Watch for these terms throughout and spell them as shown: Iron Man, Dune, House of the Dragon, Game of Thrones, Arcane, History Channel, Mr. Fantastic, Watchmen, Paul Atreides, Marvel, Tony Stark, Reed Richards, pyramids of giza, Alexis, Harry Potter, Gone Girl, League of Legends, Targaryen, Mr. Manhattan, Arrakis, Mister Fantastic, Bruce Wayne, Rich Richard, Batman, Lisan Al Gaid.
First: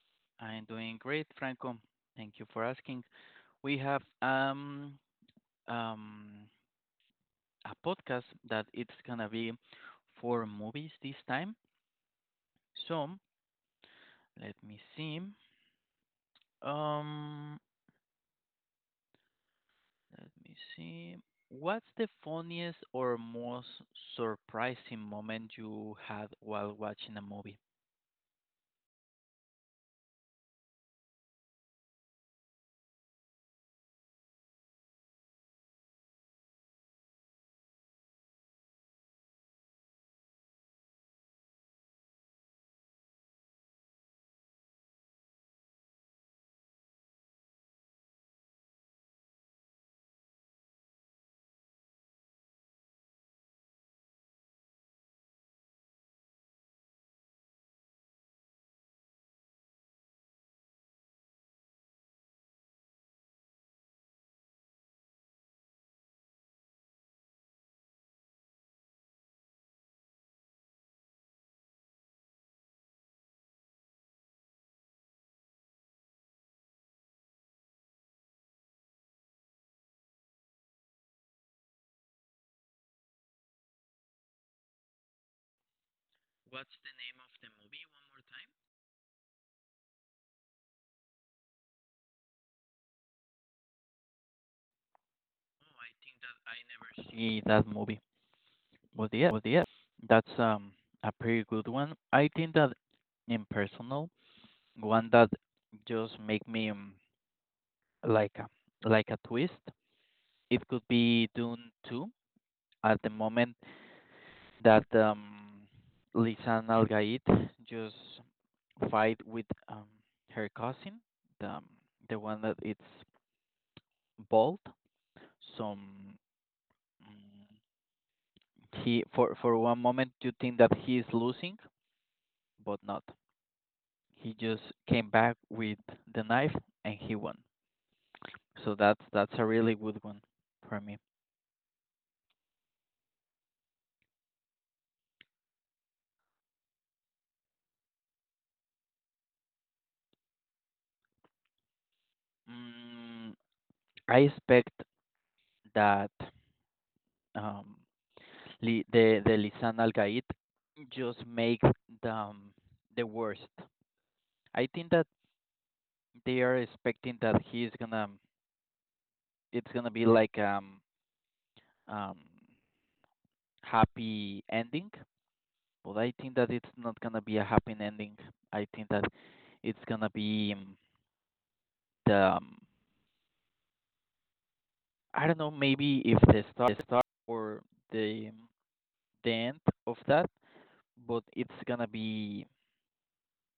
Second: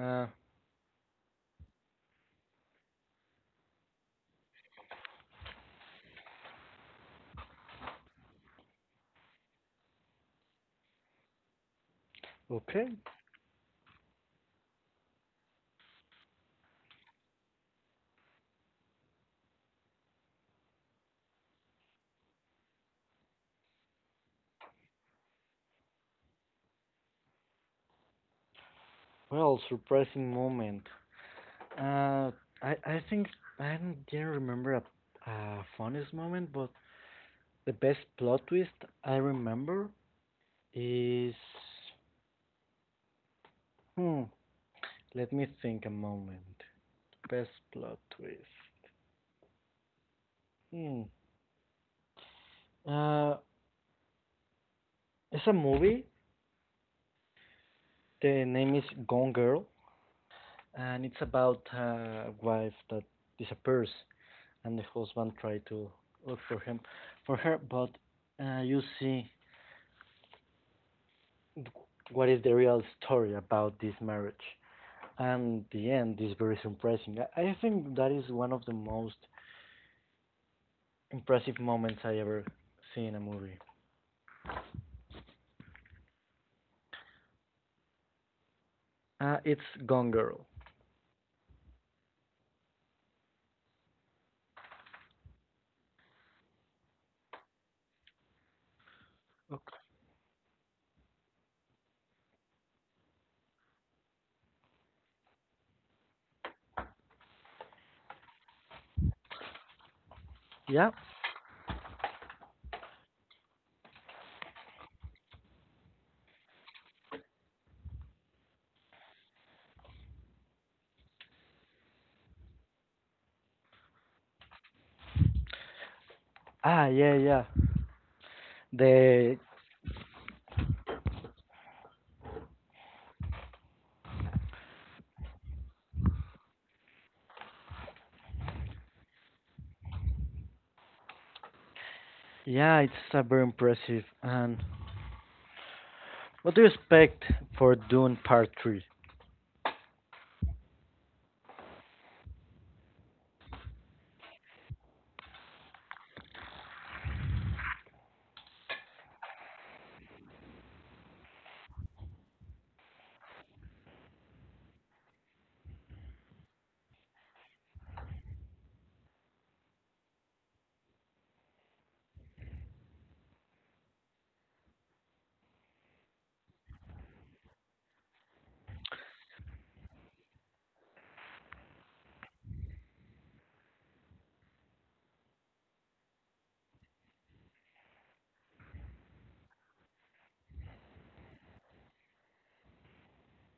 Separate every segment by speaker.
Speaker 1: Uh,
Speaker 2: I'm doing great, Franco. Thank you for asking. We have um a podcast that it's gonna be for movies this time.
Speaker 1: Okay.
Speaker 2: So let me see. Um, let me see. What's the funniest or most surprising moment you had while watching a movie?
Speaker 1: Well, surprising moment. Uh, I think I don't- didn't remember a funniest moment, but the best plot twist I remember is hmm. Let me think a moment. Best plot twist. Hmm. Uh, it's a movie. The name is Gone Girl, and it's about a wife that disappears and the husband tried to look for him for her but you see what is the real story about this marriage, and the end is very surprising. Think that is one of the most impressive moments I ever see in a movie.
Speaker 2: What's the name of the movie one more time?
Speaker 1: It's Gone Girl.
Speaker 2: Oh, I think that I never see that movie. Was the it was it.
Speaker 1: Okay.
Speaker 2: That's a pretty good one. I think that impersonal one that just make me like a twist. It could
Speaker 1: Yeah.
Speaker 2: be Dune 2 at the moment that Lisan Al Gaid just fight with her cousin, the um, the one that it's bald. So
Speaker 1: Ah, yeah, yeah,
Speaker 2: mm, he for
Speaker 1: the
Speaker 2: for one moment you think that he is losing, but not. He just came back with the knife and he won. So that's a really good one for me.
Speaker 1: yeah. It's very impressive. And what do you expect for Dune part 3?
Speaker 2: Mm, I expect that um, the Lisan Al Gaid just make the um, the worst. I think that they are expecting that he's gonna it's gonna be like um happy ending, but I think that it's not gonna be a happy ending. I think that it's gonna be the I don't know, maybe if the start, the start or the the end of that, but it's gonna be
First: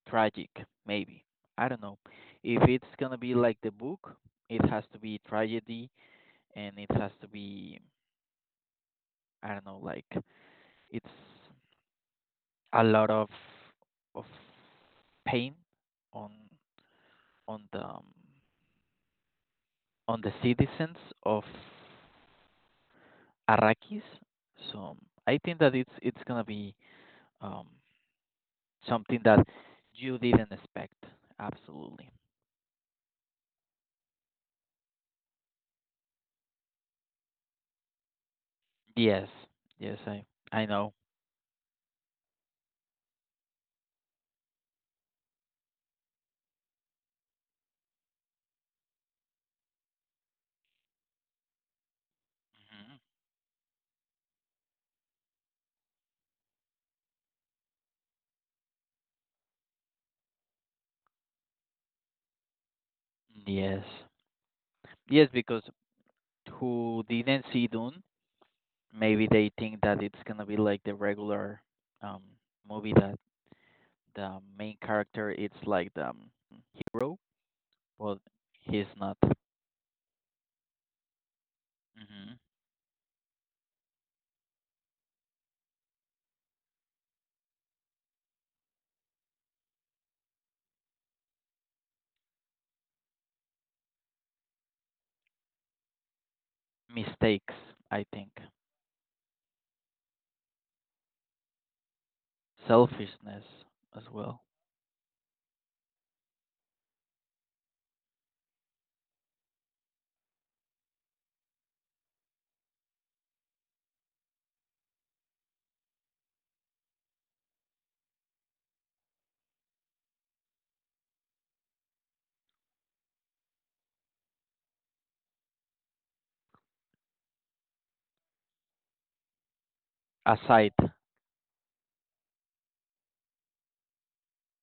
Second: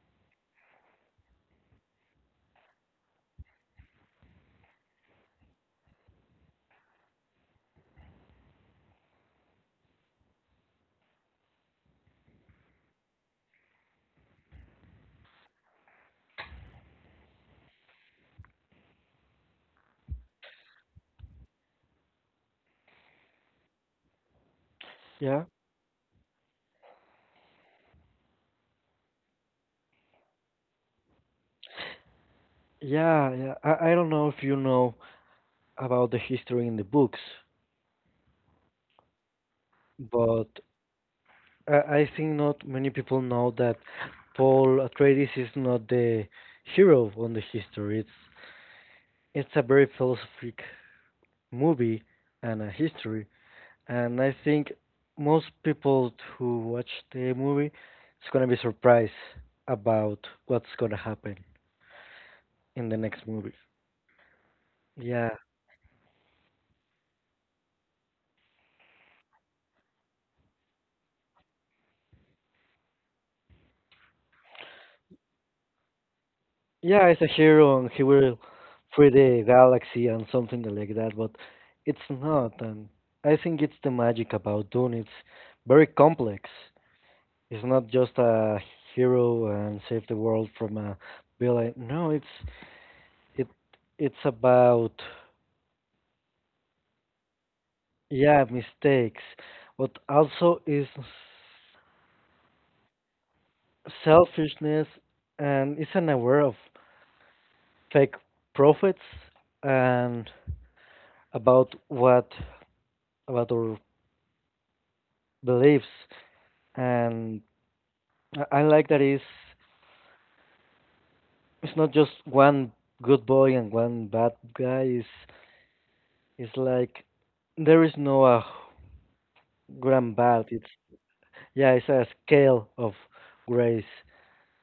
Speaker 2: tragic, maybe. I don't know. If it's gonna be like the book, it has to be tragedy and it has to be I don't know, like it's a lot of pain on on the on the citizens of Arrakis. So I
Speaker 1: Yeah.
Speaker 2: think that it's gonna be um something that you didn't expect. Absolutely.
Speaker 1: Yeah, yeah. I don't know if you know about the history in the books,
Speaker 2: Yes. Yes,
Speaker 1: but
Speaker 2: I know.
Speaker 1: I, I think not many people know that Paul Atreides is not the hero on the history. It's a very philosophic movie and a history, and I think most people who watch the movie is gonna be surprised about what's gonna happen in the next movie.
Speaker 2: Yes. Yes,
Speaker 1: Yeah.
Speaker 2: because who didn't see Dune, maybe they think that it's gonna be like the regular um movie that the main character it's like the
Speaker 1: Yeah,
Speaker 2: hero,
Speaker 1: he's a hero and he
Speaker 2: but
Speaker 1: will
Speaker 2: he's
Speaker 1: free
Speaker 2: not.
Speaker 1: the galaxy and something like that, but it's
Speaker 2: Hmm.
Speaker 1: not. And I think it's the magic about Dune. It's very complex. It's not just a hero and save the world from a villain. No, it it's about
Speaker 2: Mistakes, I think.
Speaker 1: yeah mistakes, but also is
Speaker 2: Selfishness as well.
Speaker 1: selfishness and is unaware of fake prophets and about what about our beliefs. And I like that is it's not just one good boy and one bad guy. It's like there is no grand bad. It's
Speaker 2: Aside.
Speaker 1: Yeah, it's a scale of grays.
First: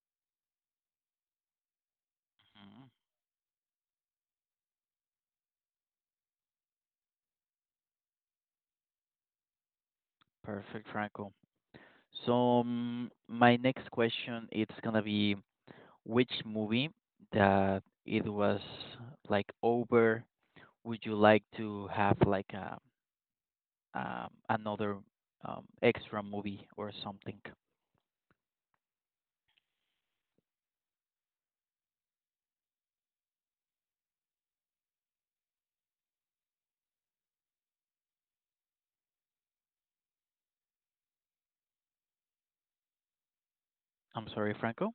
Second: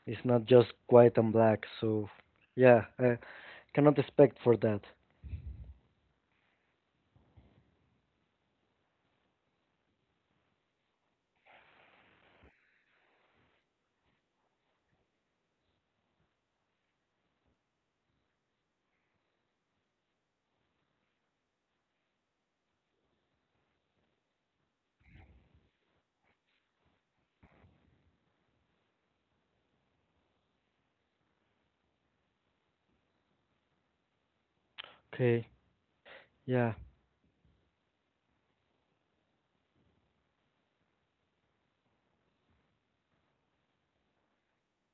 Speaker 1: It's not just white and black. So yeah,
Speaker 2: Mhm.
Speaker 1: I cannot expect for that.
Speaker 2: Perfect, Franco. So mm, my next question it's gonna be which movie that it was like over would you like to have like a another extra movie or something?
Speaker 1: Okay. Yeah.
Speaker 2: I'm sorry, Franco.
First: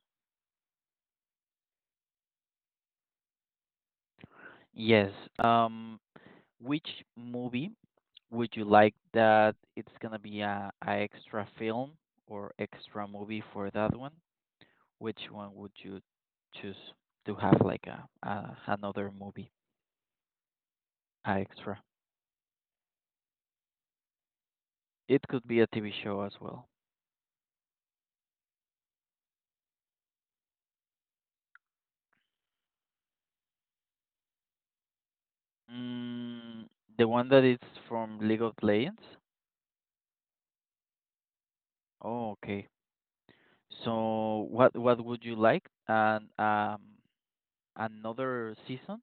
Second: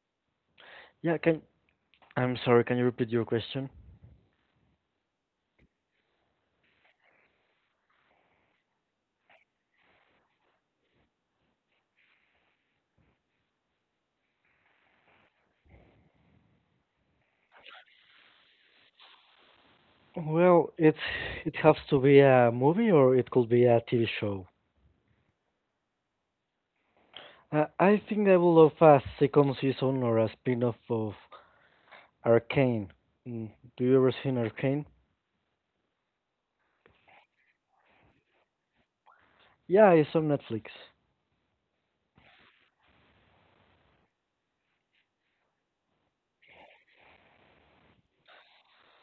Speaker 1: Yeah can I'm sorry, can you repeat your question?
Speaker 2: Yes. Um, which movie would you like that it's gonna be a extra film or extra movie for that one? Which one would you choose to have like a another movie
Speaker 1: Well, it's
Speaker 2: a
Speaker 1: it has
Speaker 2: extra?
Speaker 1: to be a movie or it could be a TV show.
Speaker 2: It could be a TV show as well.
Speaker 1: I think I would love a second season or a spin-off of Arcane. Mm, do you ever seen Arcane?
Speaker 2: Mm, the one that is from League of Legends.
Speaker 1: Yeah, it's on Netflix.
Speaker 2: Oh, okay. So what would you like? And another season?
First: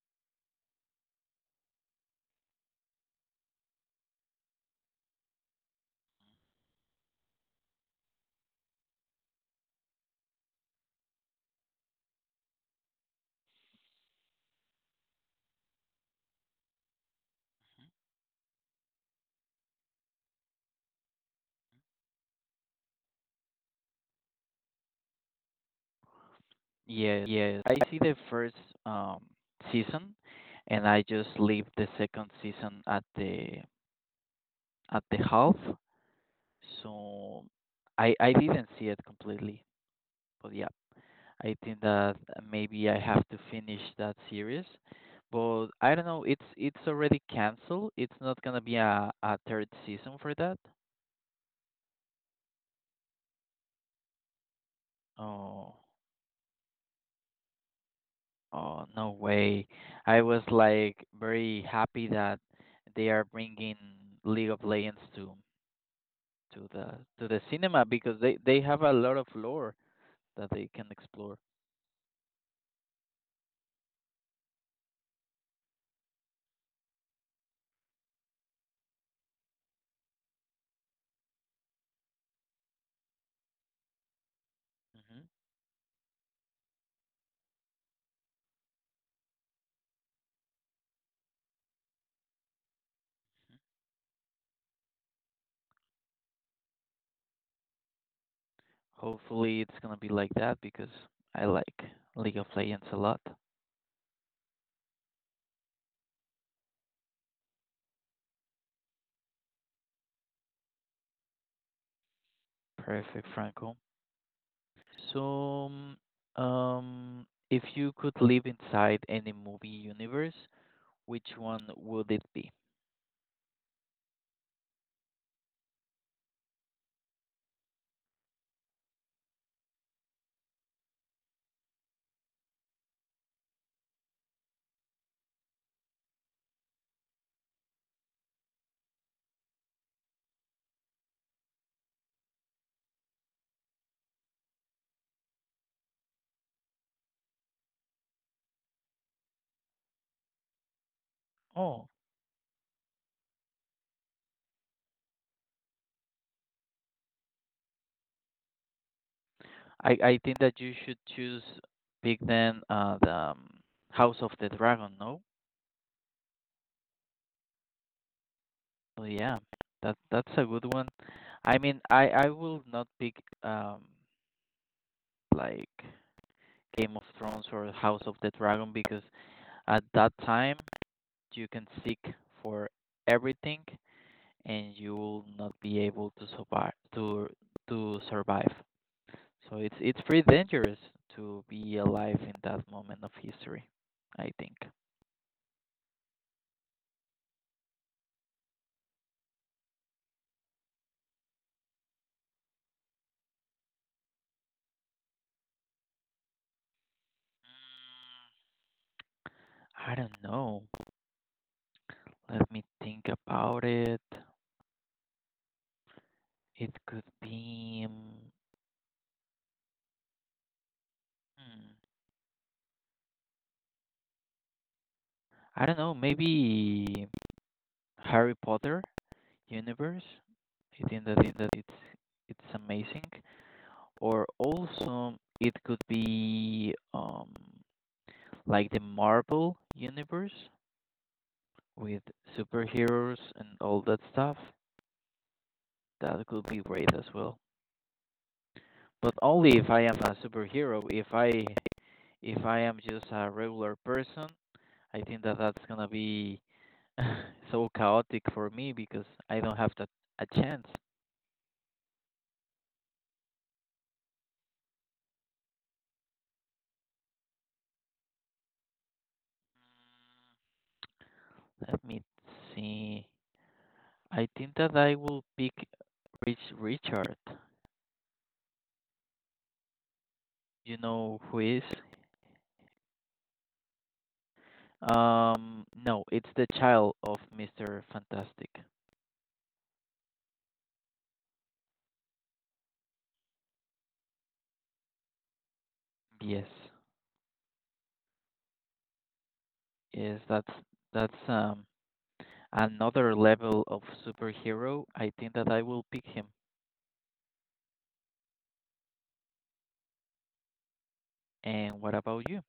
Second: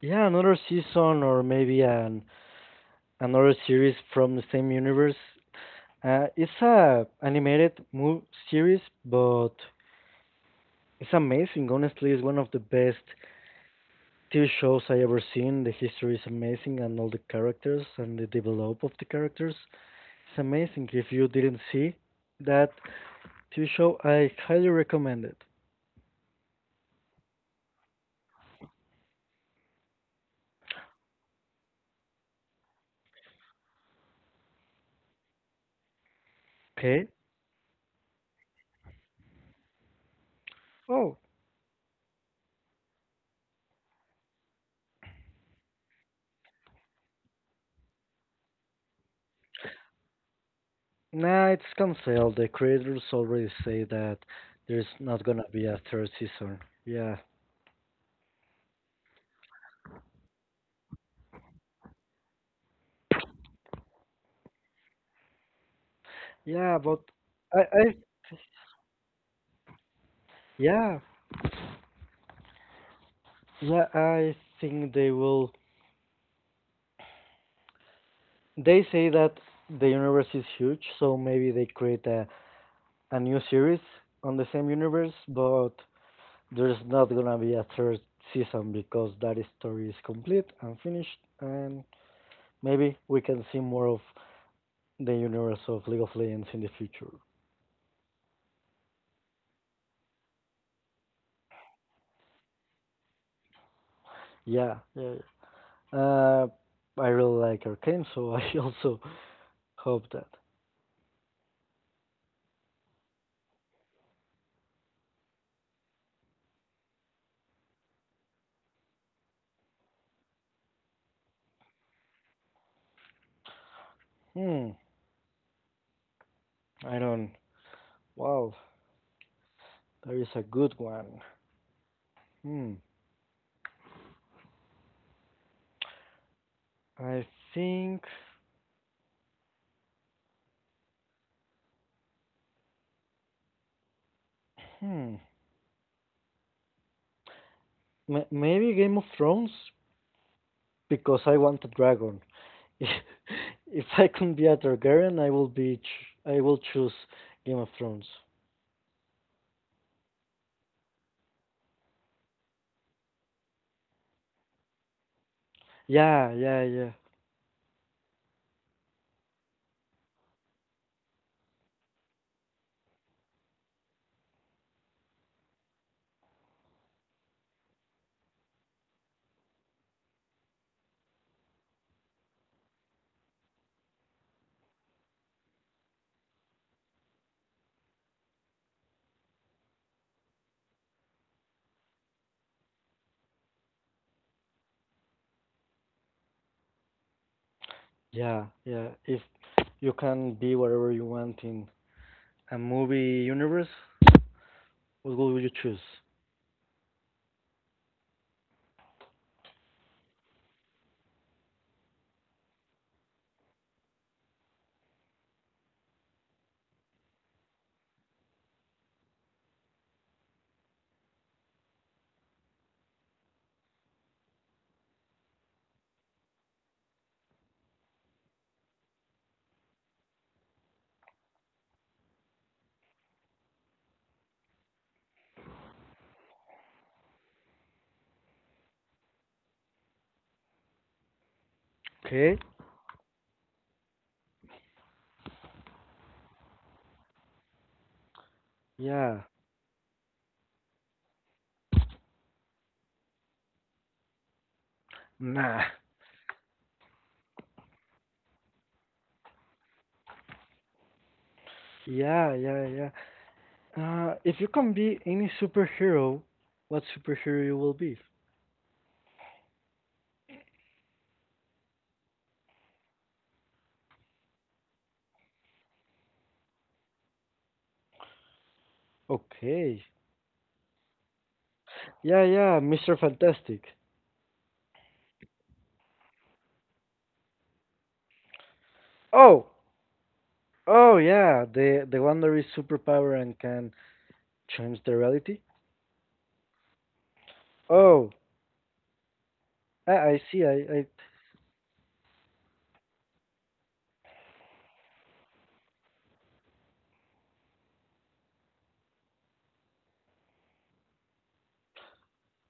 Speaker 1: Yeah, another season or maybe an another series from the same universe. It's a animated movie series, but it's amazing. Honestly, it's one of the best TV shows I ever seen. The history is amazing, and all the characters and the develop of the characters. It's amazing. If you didn't see that TV show, I highly recommend it.
Speaker 2: Yes. Yes. I see the first um season, and I just leave the second season at the half.
Speaker 1: Okay.
Speaker 2: So I didn't see it completely, but yeah.
Speaker 1: Oh,
Speaker 2: I think that maybe I have to finish that series. But I don't know, it's already canceled. It's not gonna be a third season for that.
Speaker 1: nah, it's canceled. The creators already say that there's not gonna be
Speaker 2: Oh,
Speaker 1: a third season. Yeah,
Speaker 2: oh no way. I was like very happy that they are bringing League of Legends to
Speaker 1: yeah,
Speaker 2: the
Speaker 1: but
Speaker 2: to the
Speaker 1: I,
Speaker 2: cinema
Speaker 1: I,
Speaker 2: because they have a lot of lore that they can
Speaker 1: yeah,
Speaker 2: explore.
Speaker 1: yeah, I think they will. They say that the universe is huge, so maybe they create a new series on the same universe,
Speaker 2: Hmm.
Speaker 1: but there's not gonna be a third season because that story is complete and finished, and maybe we can see more of the universe of League of Legends in the future.
Speaker 2: Hopefully it's gonna be like that because I like League of Legends a lot.
Speaker 1: Yeah, yeah. Yeah. I really like Arcane, so I also hope that.
Speaker 2: Perfect, Franco. So, if you could live inside any movie universe, which one would it be?
Speaker 1: Hmm. I don't. Wow, there is a good one. Hmm. I think. Hmm. Maybe Game of Thrones because I want a
Speaker 2: Oh,
Speaker 1: dragon. If I can be a Targaryen, I will be. I will choose Game of Thrones.
Speaker 2: I think that you should choose Big then the House of the Dragon, no?
Speaker 1: Yeah, yeah, yeah,
Speaker 2: So yeah, that that's a good one. I mean, I will not pick um like Game of Thrones or House of the Dragon because at that time you can seek for everything and you will not be able to survive to survive. So it's pretty dangerous to be alive in that moment of history, I think.
Speaker 1: yeah, yeah. If you can be whatever you want in a movie universe, what would you choose?
Speaker 2: I don't know. Let me think about it. It could be hmm, I don't know, maybe Harry Potter universe. I think that that it's amazing. Or also it could be like the Marvel universe. With
Speaker 1: Okay.
Speaker 2: superheroes and all that stuff, that could be great as well. But
Speaker 1: Yeah.
Speaker 2: only if I am a superhero. If I am just a regular person, I think that
Speaker 1: Nah.
Speaker 2: that's gonna be so chaotic for me because I don't have that a chance.
Speaker 1: Yeah, yeah, yeah. If you can be any superhero, what superhero you will be?
Speaker 2: Let me see. I think that I will pick Richard.
Speaker 1: Okay.
Speaker 2: You know who is?
Speaker 1: Yeah, yeah, Mr. Fantastic.
Speaker 2: No, it's the child of Mister Fantastic.
Speaker 1: Oh, oh yeah, the one that is superpower and can change the reality.
Speaker 2: Yes.
Speaker 1: Oh, I
Speaker 2: Yes,
Speaker 1: see.
Speaker 2: that's that's another level of superhero. I think that I will pick him. And what about you?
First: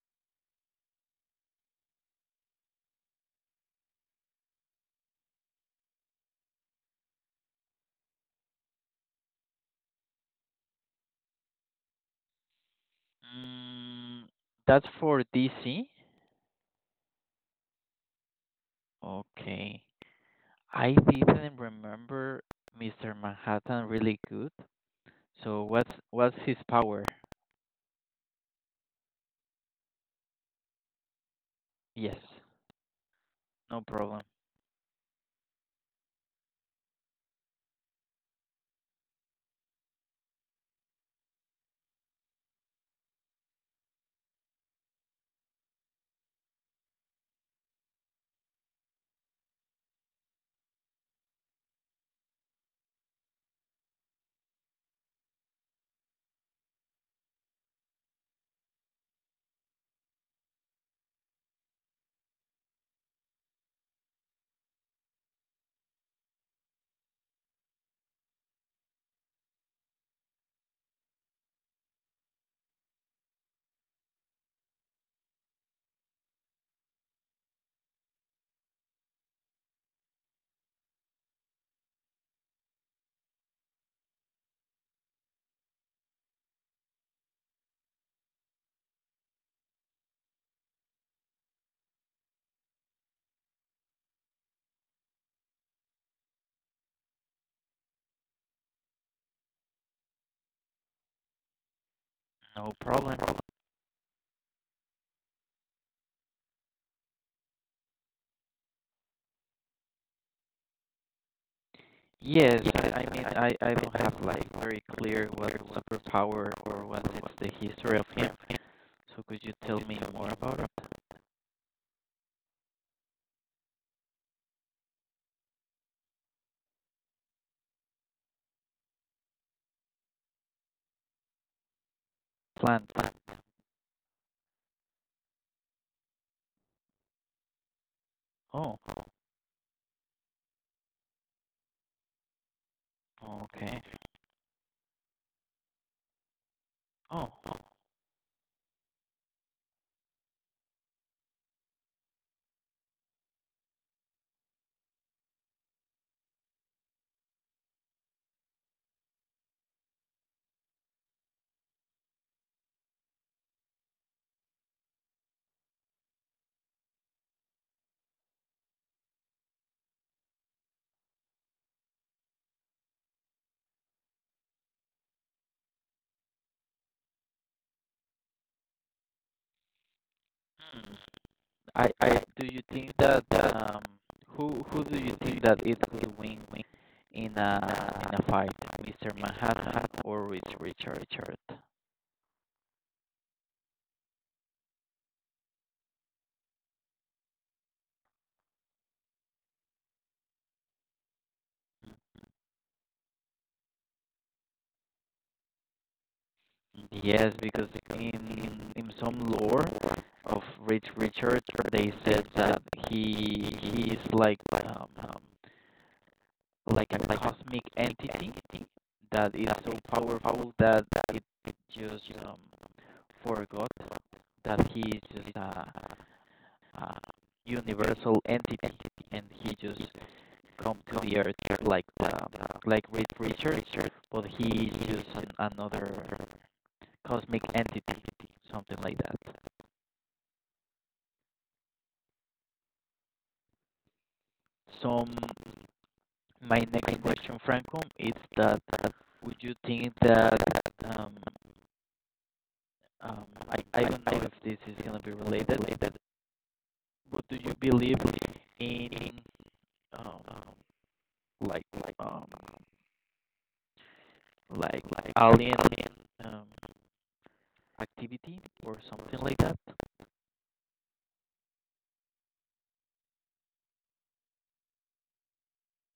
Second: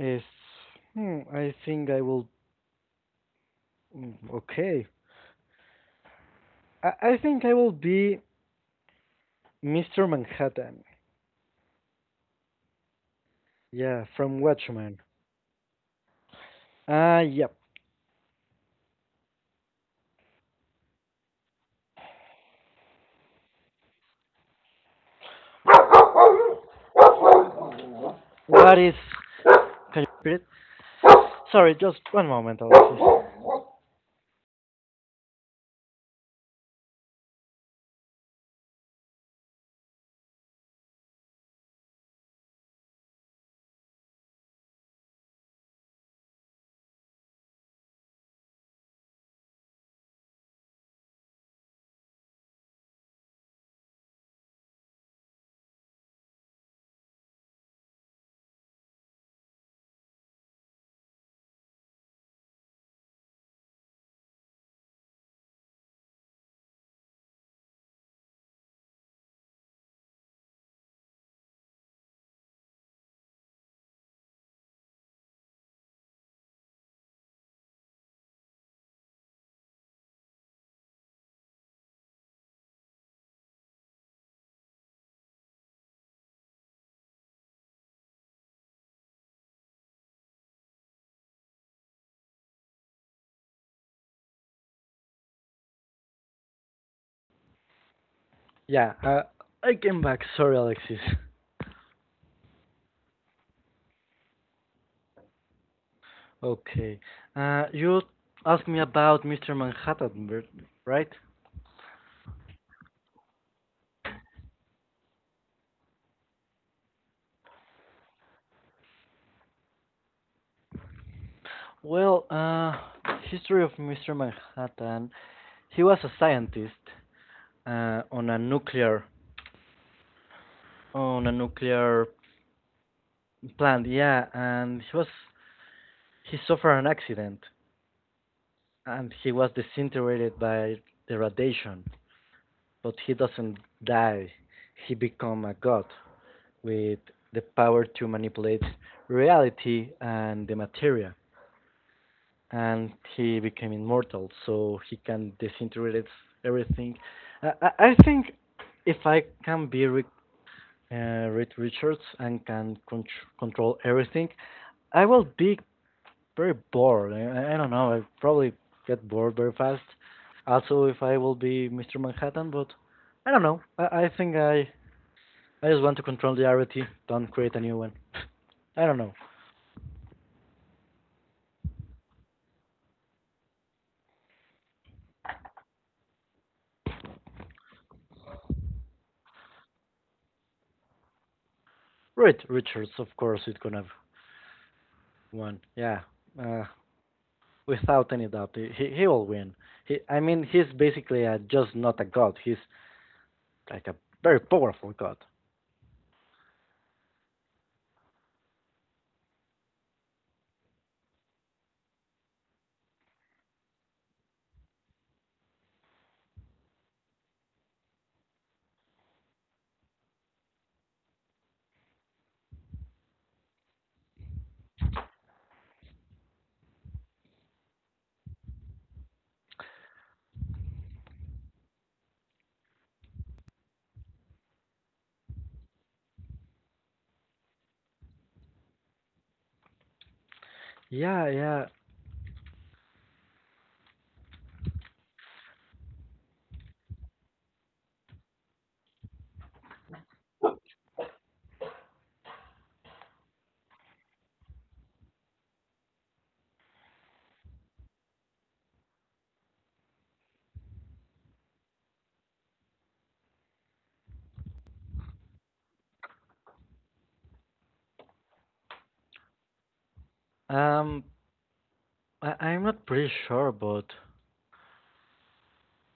Speaker 1: I is I think I will. Okay, I think I will be Mr. Manhattan. Yeah,
Speaker 2: Mm,
Speaker 1: from
Speaker 2: that's
Speaker 1: Watchmen.
Speaker 2: for DC.
Speaker 1: Ah, yep.
Speaker 2: Okay. I didn't remember Mr. Manhattan really good. So what's his power?
Speaker 1: What is? Can you repeat it? Sorry, just one
Speaker 2: Yes.
Speaker 1: moment, Alexis.
Speaker 2: No problem.
Speaker 1: Yeah, I came back. Sorry, Alexis.
Speaker 2: No problem.
Speaker 1: Okay. You asked me about Mr. Manhattan, right?
Speaker 2: Yes, I mean I don't have like very clear what superpower or what is the history of him. So could you tell me more about it?
Speaker 1: Well, history of Mr. Manhattan. He was a scientist on a nuclear on a nuclear
Speaker 2: Plan.
Speaker 1: plant. Yeah, and he suffered an accident
Speaker 2: Oh,
Speaker 1: and he was disintegrated by the radiation. But he doesn't
Speaker 2: okay.
Speaker 1: die. He become a god with
Speaker 2: Oh,
Speaker 1: the power to manipulate reality and the material. And he became immortal, so he can disintegrate everything. I think if I can be Rick, Reed Richards, and can control everything, I will be very bored. I don't know. I probably get bored very fast. Also, if I will be Mr. Manhattan, but I don't know. I think I just want to control the rarity. Don't create a new one. I don't know.
Speaker 2: hmm. Do you think that who do you think that it will win in a fight, Mr. Manhattan or Rich Richard?
Speaker 1: Reed Richards, of course, it could have won. Yeah, uh, without any doubt, he will win. He, I mean, he's basically just not a god. He's like a very powerful god.
Speaker 2: Yes, because in some lore of Rich Richard, they said that he is like a cosmic entity that is so powerful that it, it just forgot that he's just a universal entity, and he just come to the earth like uh, like Reed Richards, but he's just an, another cosmic entity, something like that.
Speaker 1: Yeah, yeah.
Speaker 2: So my next question, Franco, is that would you think that um, I don't know if this is gonna be related, but do you believe in um, like like um, like alien um, activity or something like that.
Speaker 1: Um, I'm not pretty sure, but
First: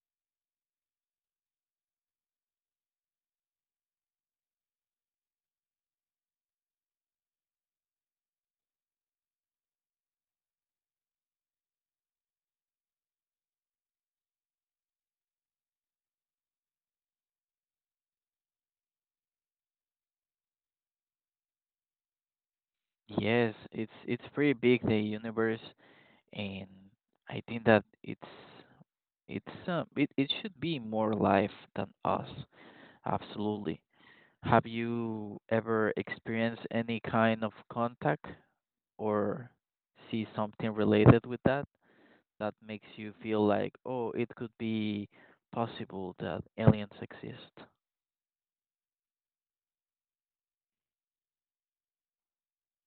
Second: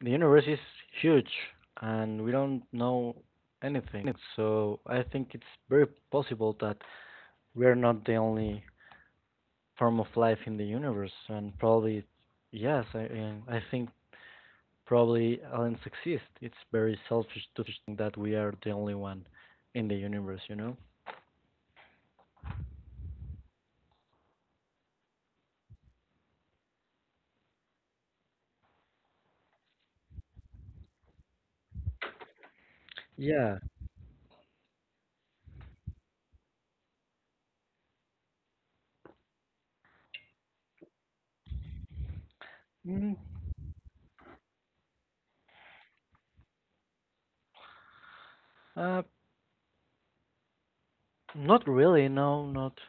Speaker 1: the universe is huge, and we don't know anything. So I think it's very possible that we're not the only form of life in the universe, and probably yes, I and I think probably aliens exist. It's very selfish to think that we are the only one in the universe, you know?
Speaker 2: Yes, it's pretty big the universe, and I think that it's it it should be more life than us.
Speaker 1: Yeah.
Speaker 2: Absolutely. Have you ever experienced any kind of contact or see something related with that that makes you
Speaker 1: Mm,
Speaker 2: feel like, oh, it could be possible that aliens exist?
Speaker 1: uh, not really. No, not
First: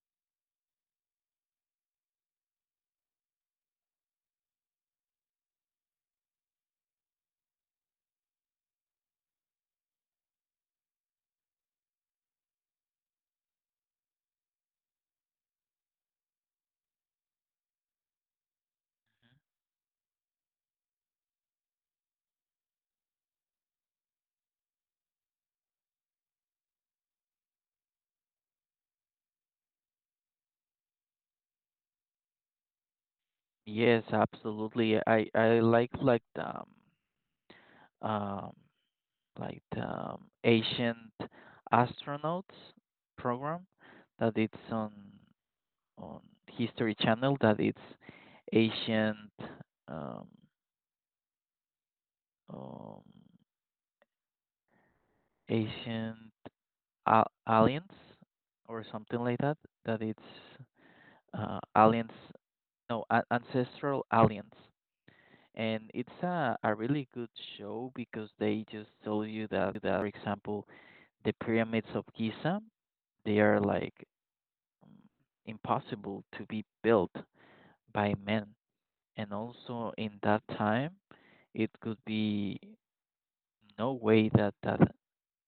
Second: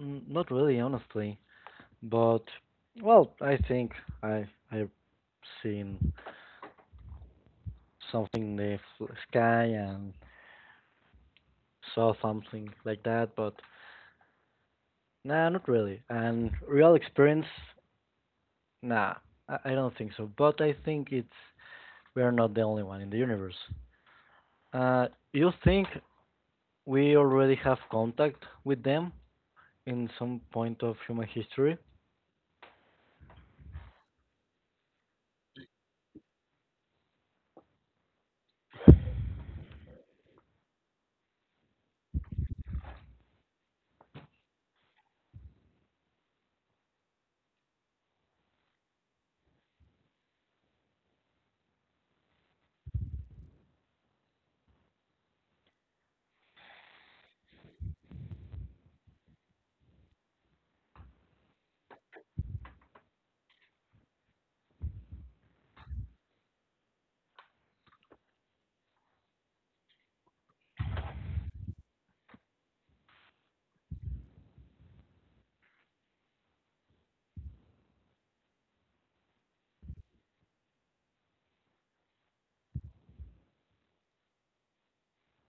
Speaker 1: not really, honestly. But well, I think I've seen something in the sky and saw something like that, but nah, not really. And real experience nah, I don't think so. But I think it's we are not the only one in the universe. Uh, you think we already have contact with them in some point of human history?
Speaker 2: Yes, absolutely. I um like the ancient astronauts program that it's on History Channel that it's ancient um um ancient a aliens or something like that that it's aliens no a ancestral aliens and it's a really good show because they just tell you that, that for example the pyramids of giza they are like mm, impossible to be built by men and also in that time it could be no way that that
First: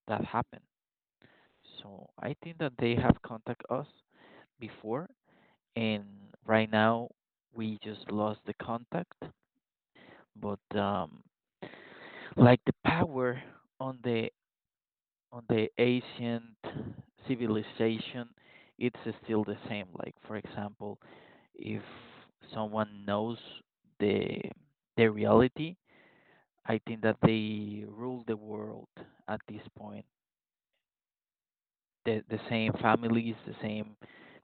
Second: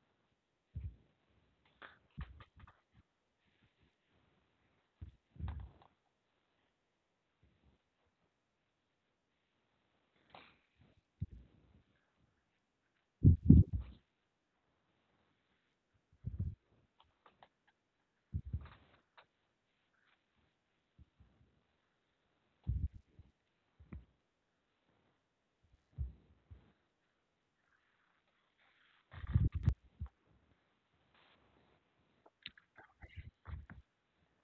Speaker 2: that happened so I think that they have contact us before and right now we just lost the contact but like the power on the on the ancient civilization, it's still the same. Like for example, if someone knows the the reality, I think that they rule the world at this point. The same families, the same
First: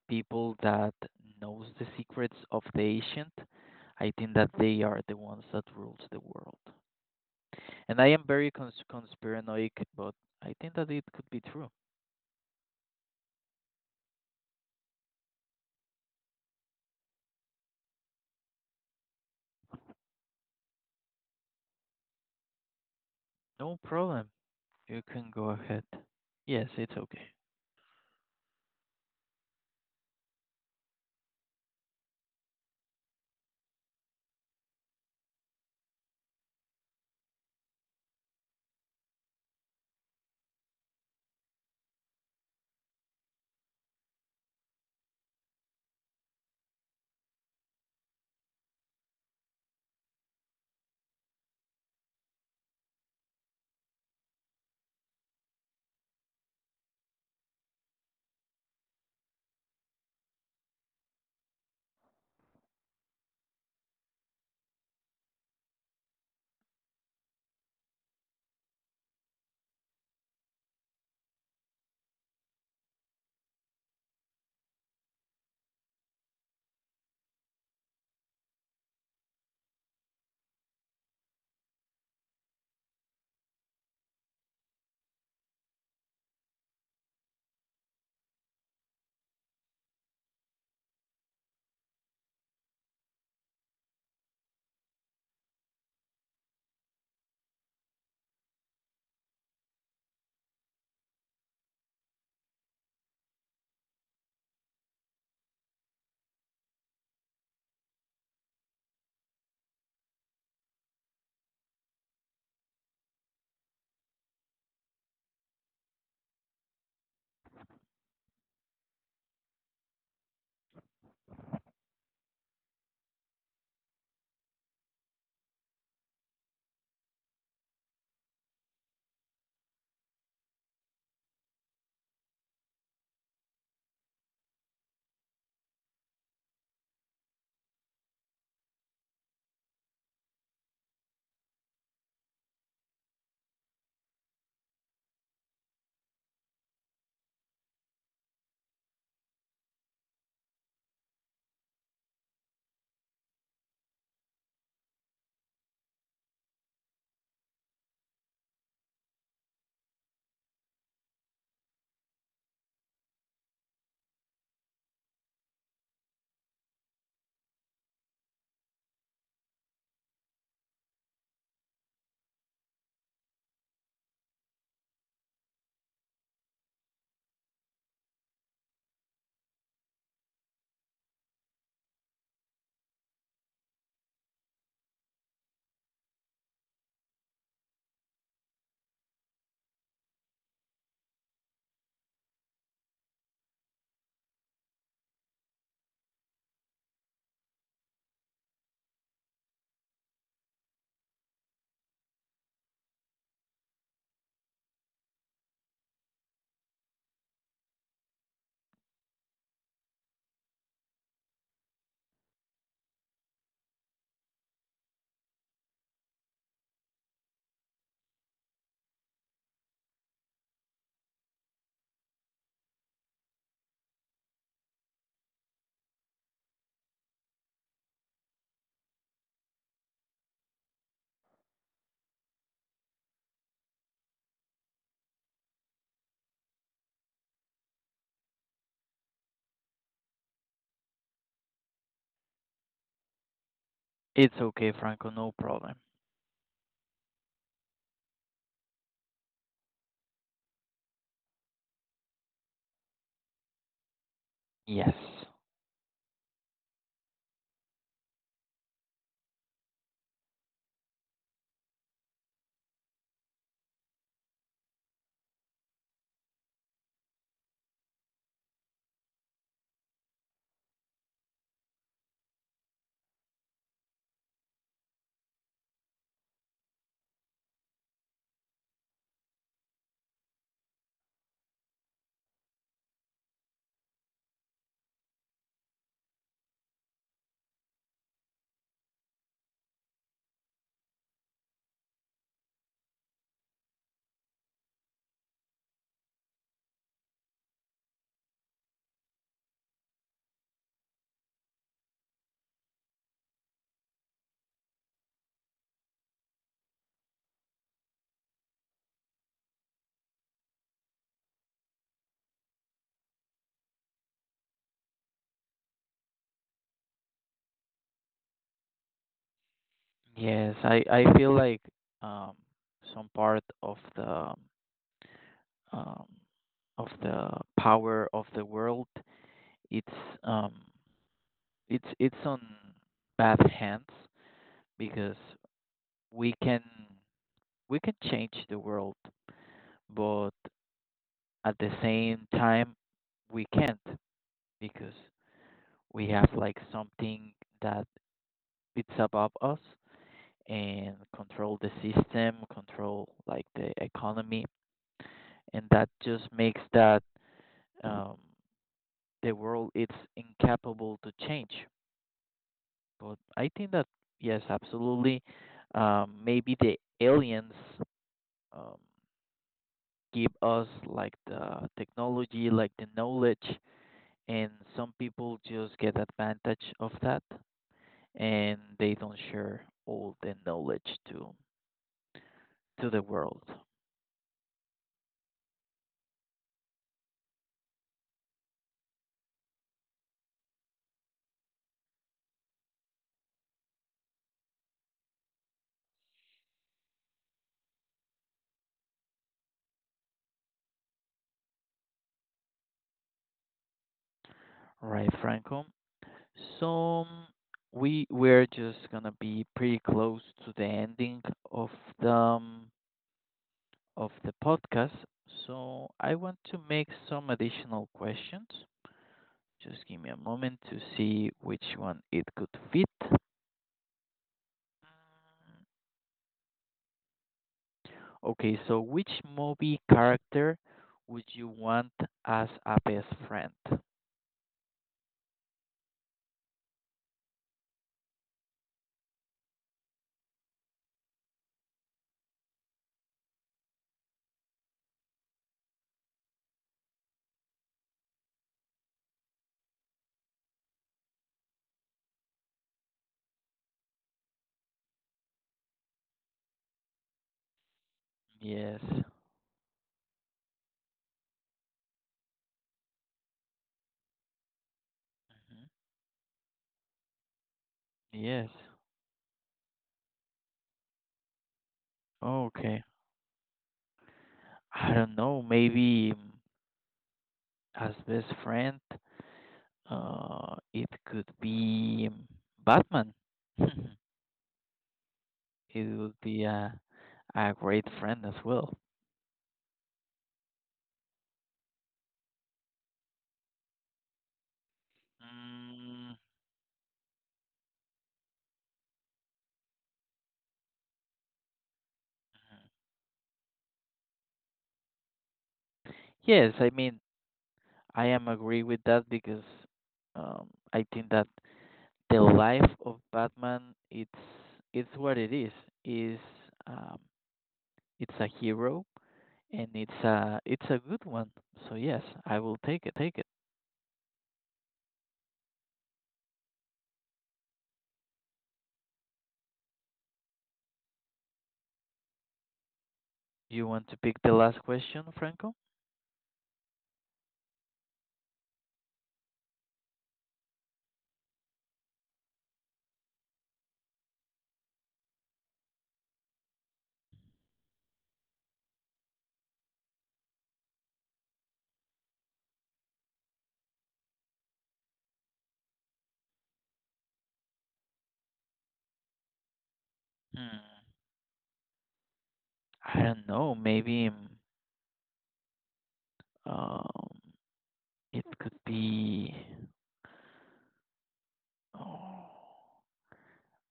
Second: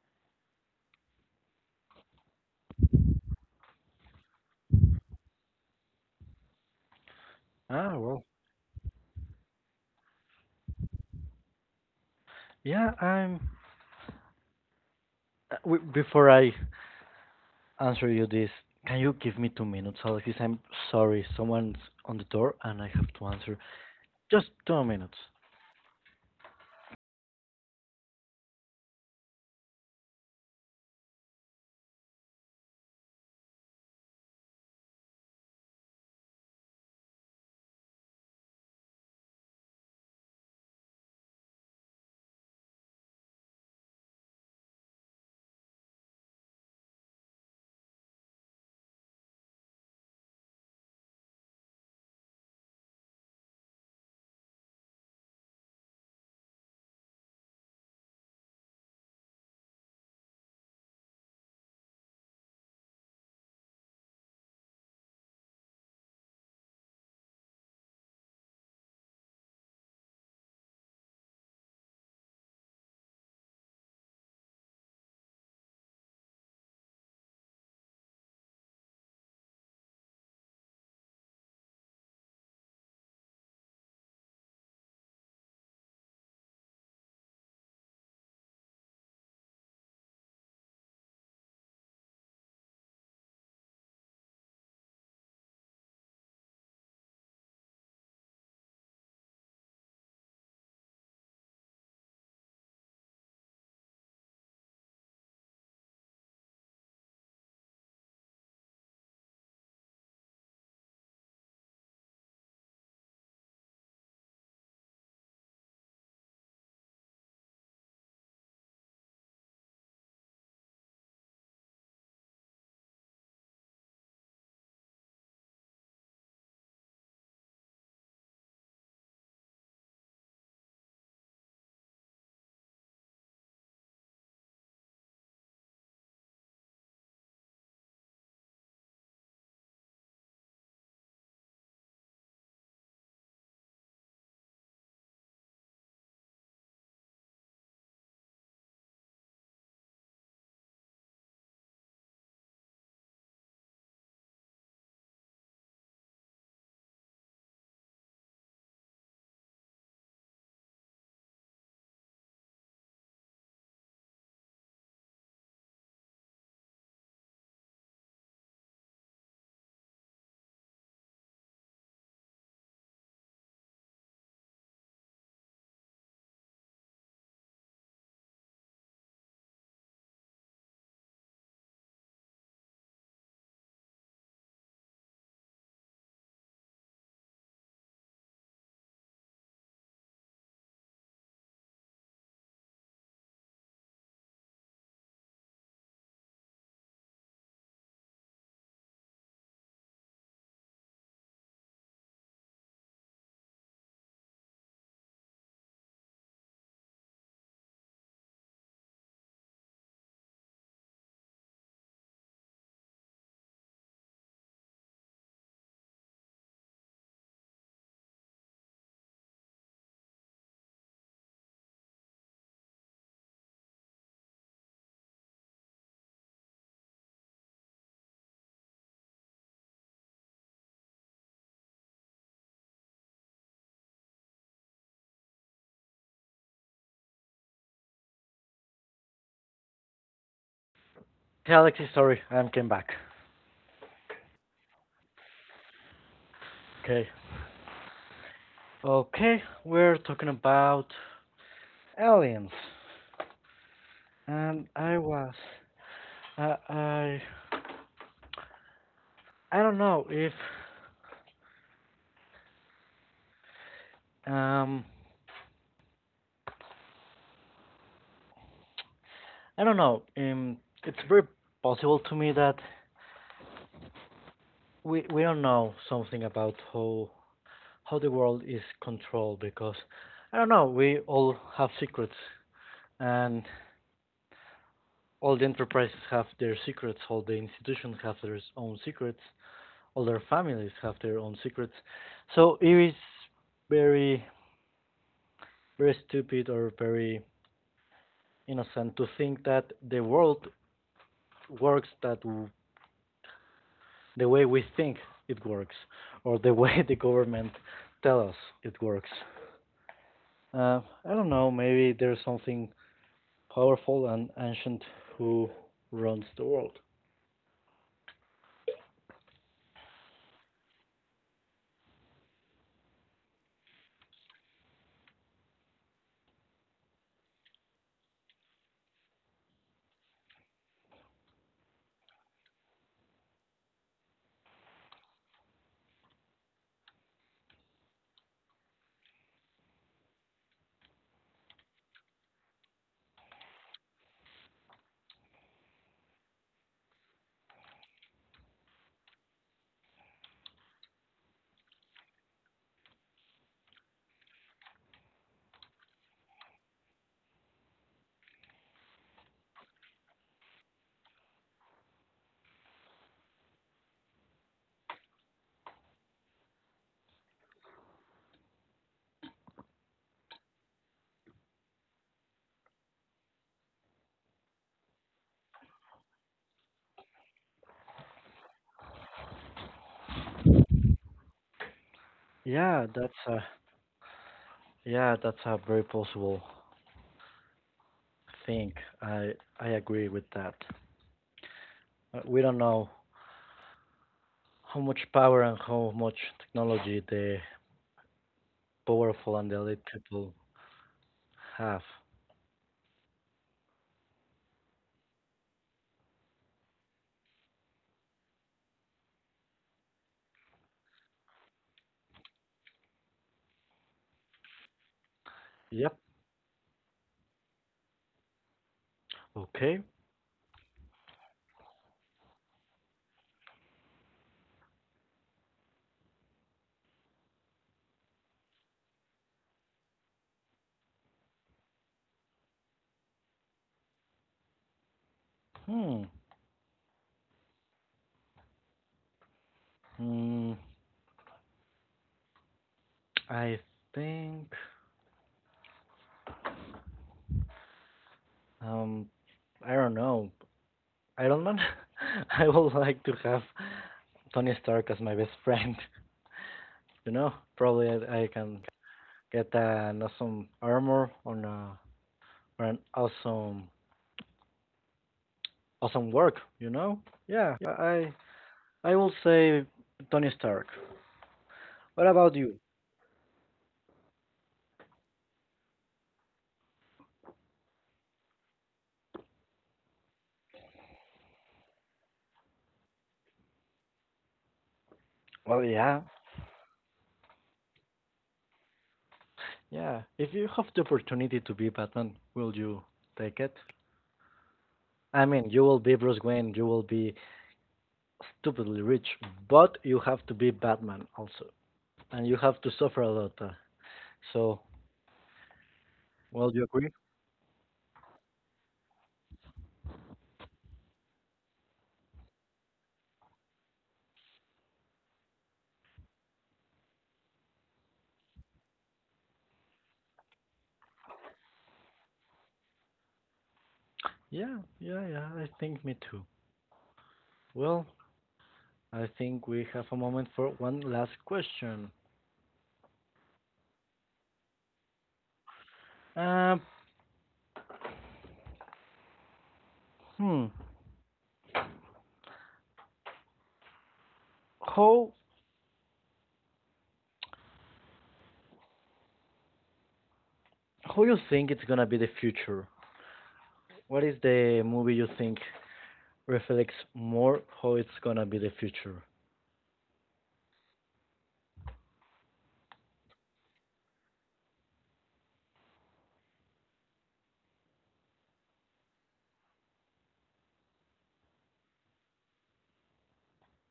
Speaker 2: people that knows the secrets of the ancient. I think that they are the ones that rules the world.
Speaker 1: Ah,
Speaker 2: And I am
Speaker 1: well,
Speaker 2: very conspiranoic, but I think that it could be true.
Speaker 1: yeah. I'm. Before I answer you this, can you give me 2 minutes, Alexis? I'm sorry, someone's on the door and I have to answer.
Speaker 2: No problem.
Speaker 1: Just two
Speaker 2: You
Speaker 1: minutes.
Speaker 2: can go ahead. Yes, it's okay.
Speaker 1: Hey, Alexis, sorry, I am came back.
Speaker 2: It's okay, Franco, no problem.
Speaker 1: Okay. Okay, we're talking about aliens. And
Speaker 2: Yes.
Speaker 1: I was I I I don't know if um I don't know. It's very possible to me that we don't know something about how the world is controlled because I don't know. We all have secrets, and all the enterprises have their secrets. All the institutions have their own secrets. All their families have their own secrets. So it is very very stupid or very innocent to think that the world works that the way we think it works or the way the government tells us it works. Uh, I don't know, maybe there's something powerful and ancient who runs the world.
Speaker 2: Yes, I feel like um some part um of the power of the world it's um it's on bad hands because we can we can change the world but at the same time we can't because we have like something that it's above us and control the system, control like the economy, and that just makes that um, the world it's incapable to change. But I think that yes, absolutely, maybe the aliens um, give us like the technology, like the knowledge, and some people just get advantage of that, and they don't share all the knowledge to
Speaker 1: Yeah,
Speaker 2: the
Speaker 1: that's
Speaker 2: world.
Speaker 1: a yeah, that's a very possible thing. I I agree with that. We don't know how much power and how much technology the powerful and the elite people have.
Speaker 2: Right, Franco. So we're just gonna be pretty close to the ending of the um, of the podcast. So
Speaker 1: Yep.
Speaker 2: I want to make some additional questions.
Speaker 1: Okay.
Speaker 2: Just give me a moment to see which one it could fit. Okay, so which movie character would you want as a best friend?
Speaker 1: Hmm. Mm, I think Um, I don't know. Iron Man. I would like to have Tony Stark as my best friend. You know, probably I can
Speaker 2: Yes.
Speaker 1: get an awesome armor on a or an awesome
Speaker 2: Mhm.
Speaker 1: work. You know? Yeah.
Speaker 2: Yes.
Speaker 1: I will say Tony Stark. What about you?
Speaker 2: Okay. I don't know, maybe mm, as best friend. It could be Batman.
Speaker 1: Well,
Speaker 2: It
Speaker 1: yeah,
Speaker 2: would be a great friend as well.
Speaker 1: yeah. If you have the opportunity to be Batman, will you take it? I mean, you will be
Speaker 2: Mm,
Speaker 1: Bruce Wayne. You will be stupidly rich, but you have to be Batman also. And you have to suffer a lot. So, well,
Speaker 2: yes,
Speaker 1: you
Speaker 2: I
Speaker 1: agree?
Speaker 2: mean I am agree with that because um, I think that the life of Batman it's it's what it is. Is um, it's a hero and it's a good one. So yes, I will take it.
Speaker 1: Yeah, yeah, yeah. I think me too. Well, I think we have a moment for one last question.
Speaker 2: You want to pick the last question, Franco?
Speaker 1: Uh, hmm. How you think it's gonna be the future? What is the movie you think reflects more how it's gonna be the future?
Speaker 2: Hmm. I don't know. Maybe. Mm, Um, it could be. Oh,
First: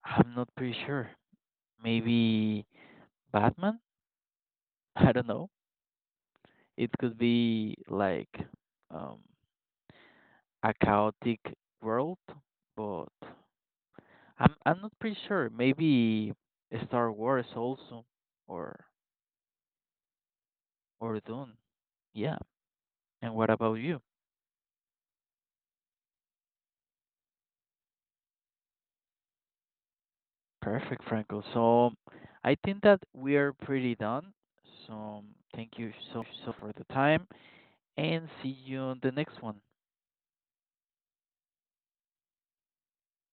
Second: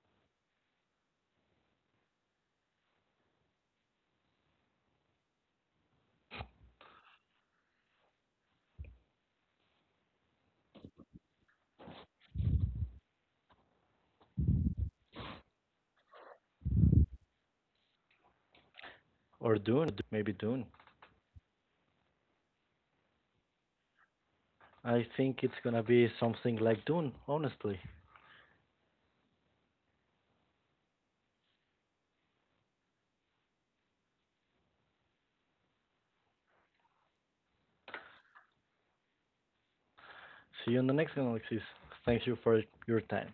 Speaker 2: I'm not pretty sure. Maybe Batman? I don't know. It could be like um, a chaotic world, but I'm not pretty sure. Maybe Star Wars also, or
Speaker 1: Or Dune? Maybe Dune.
Speaker 2: or Dune. Yeah. And what about you?
Speaker 1: I think it's gonna be something like Dune. Honestly.
Speaker 2: Perfect, Franco. So I think that we are pretty done. So thank you so so for the time. And see you on the next one.
Speaker 1: See you in the next analysis. Thank you for your time.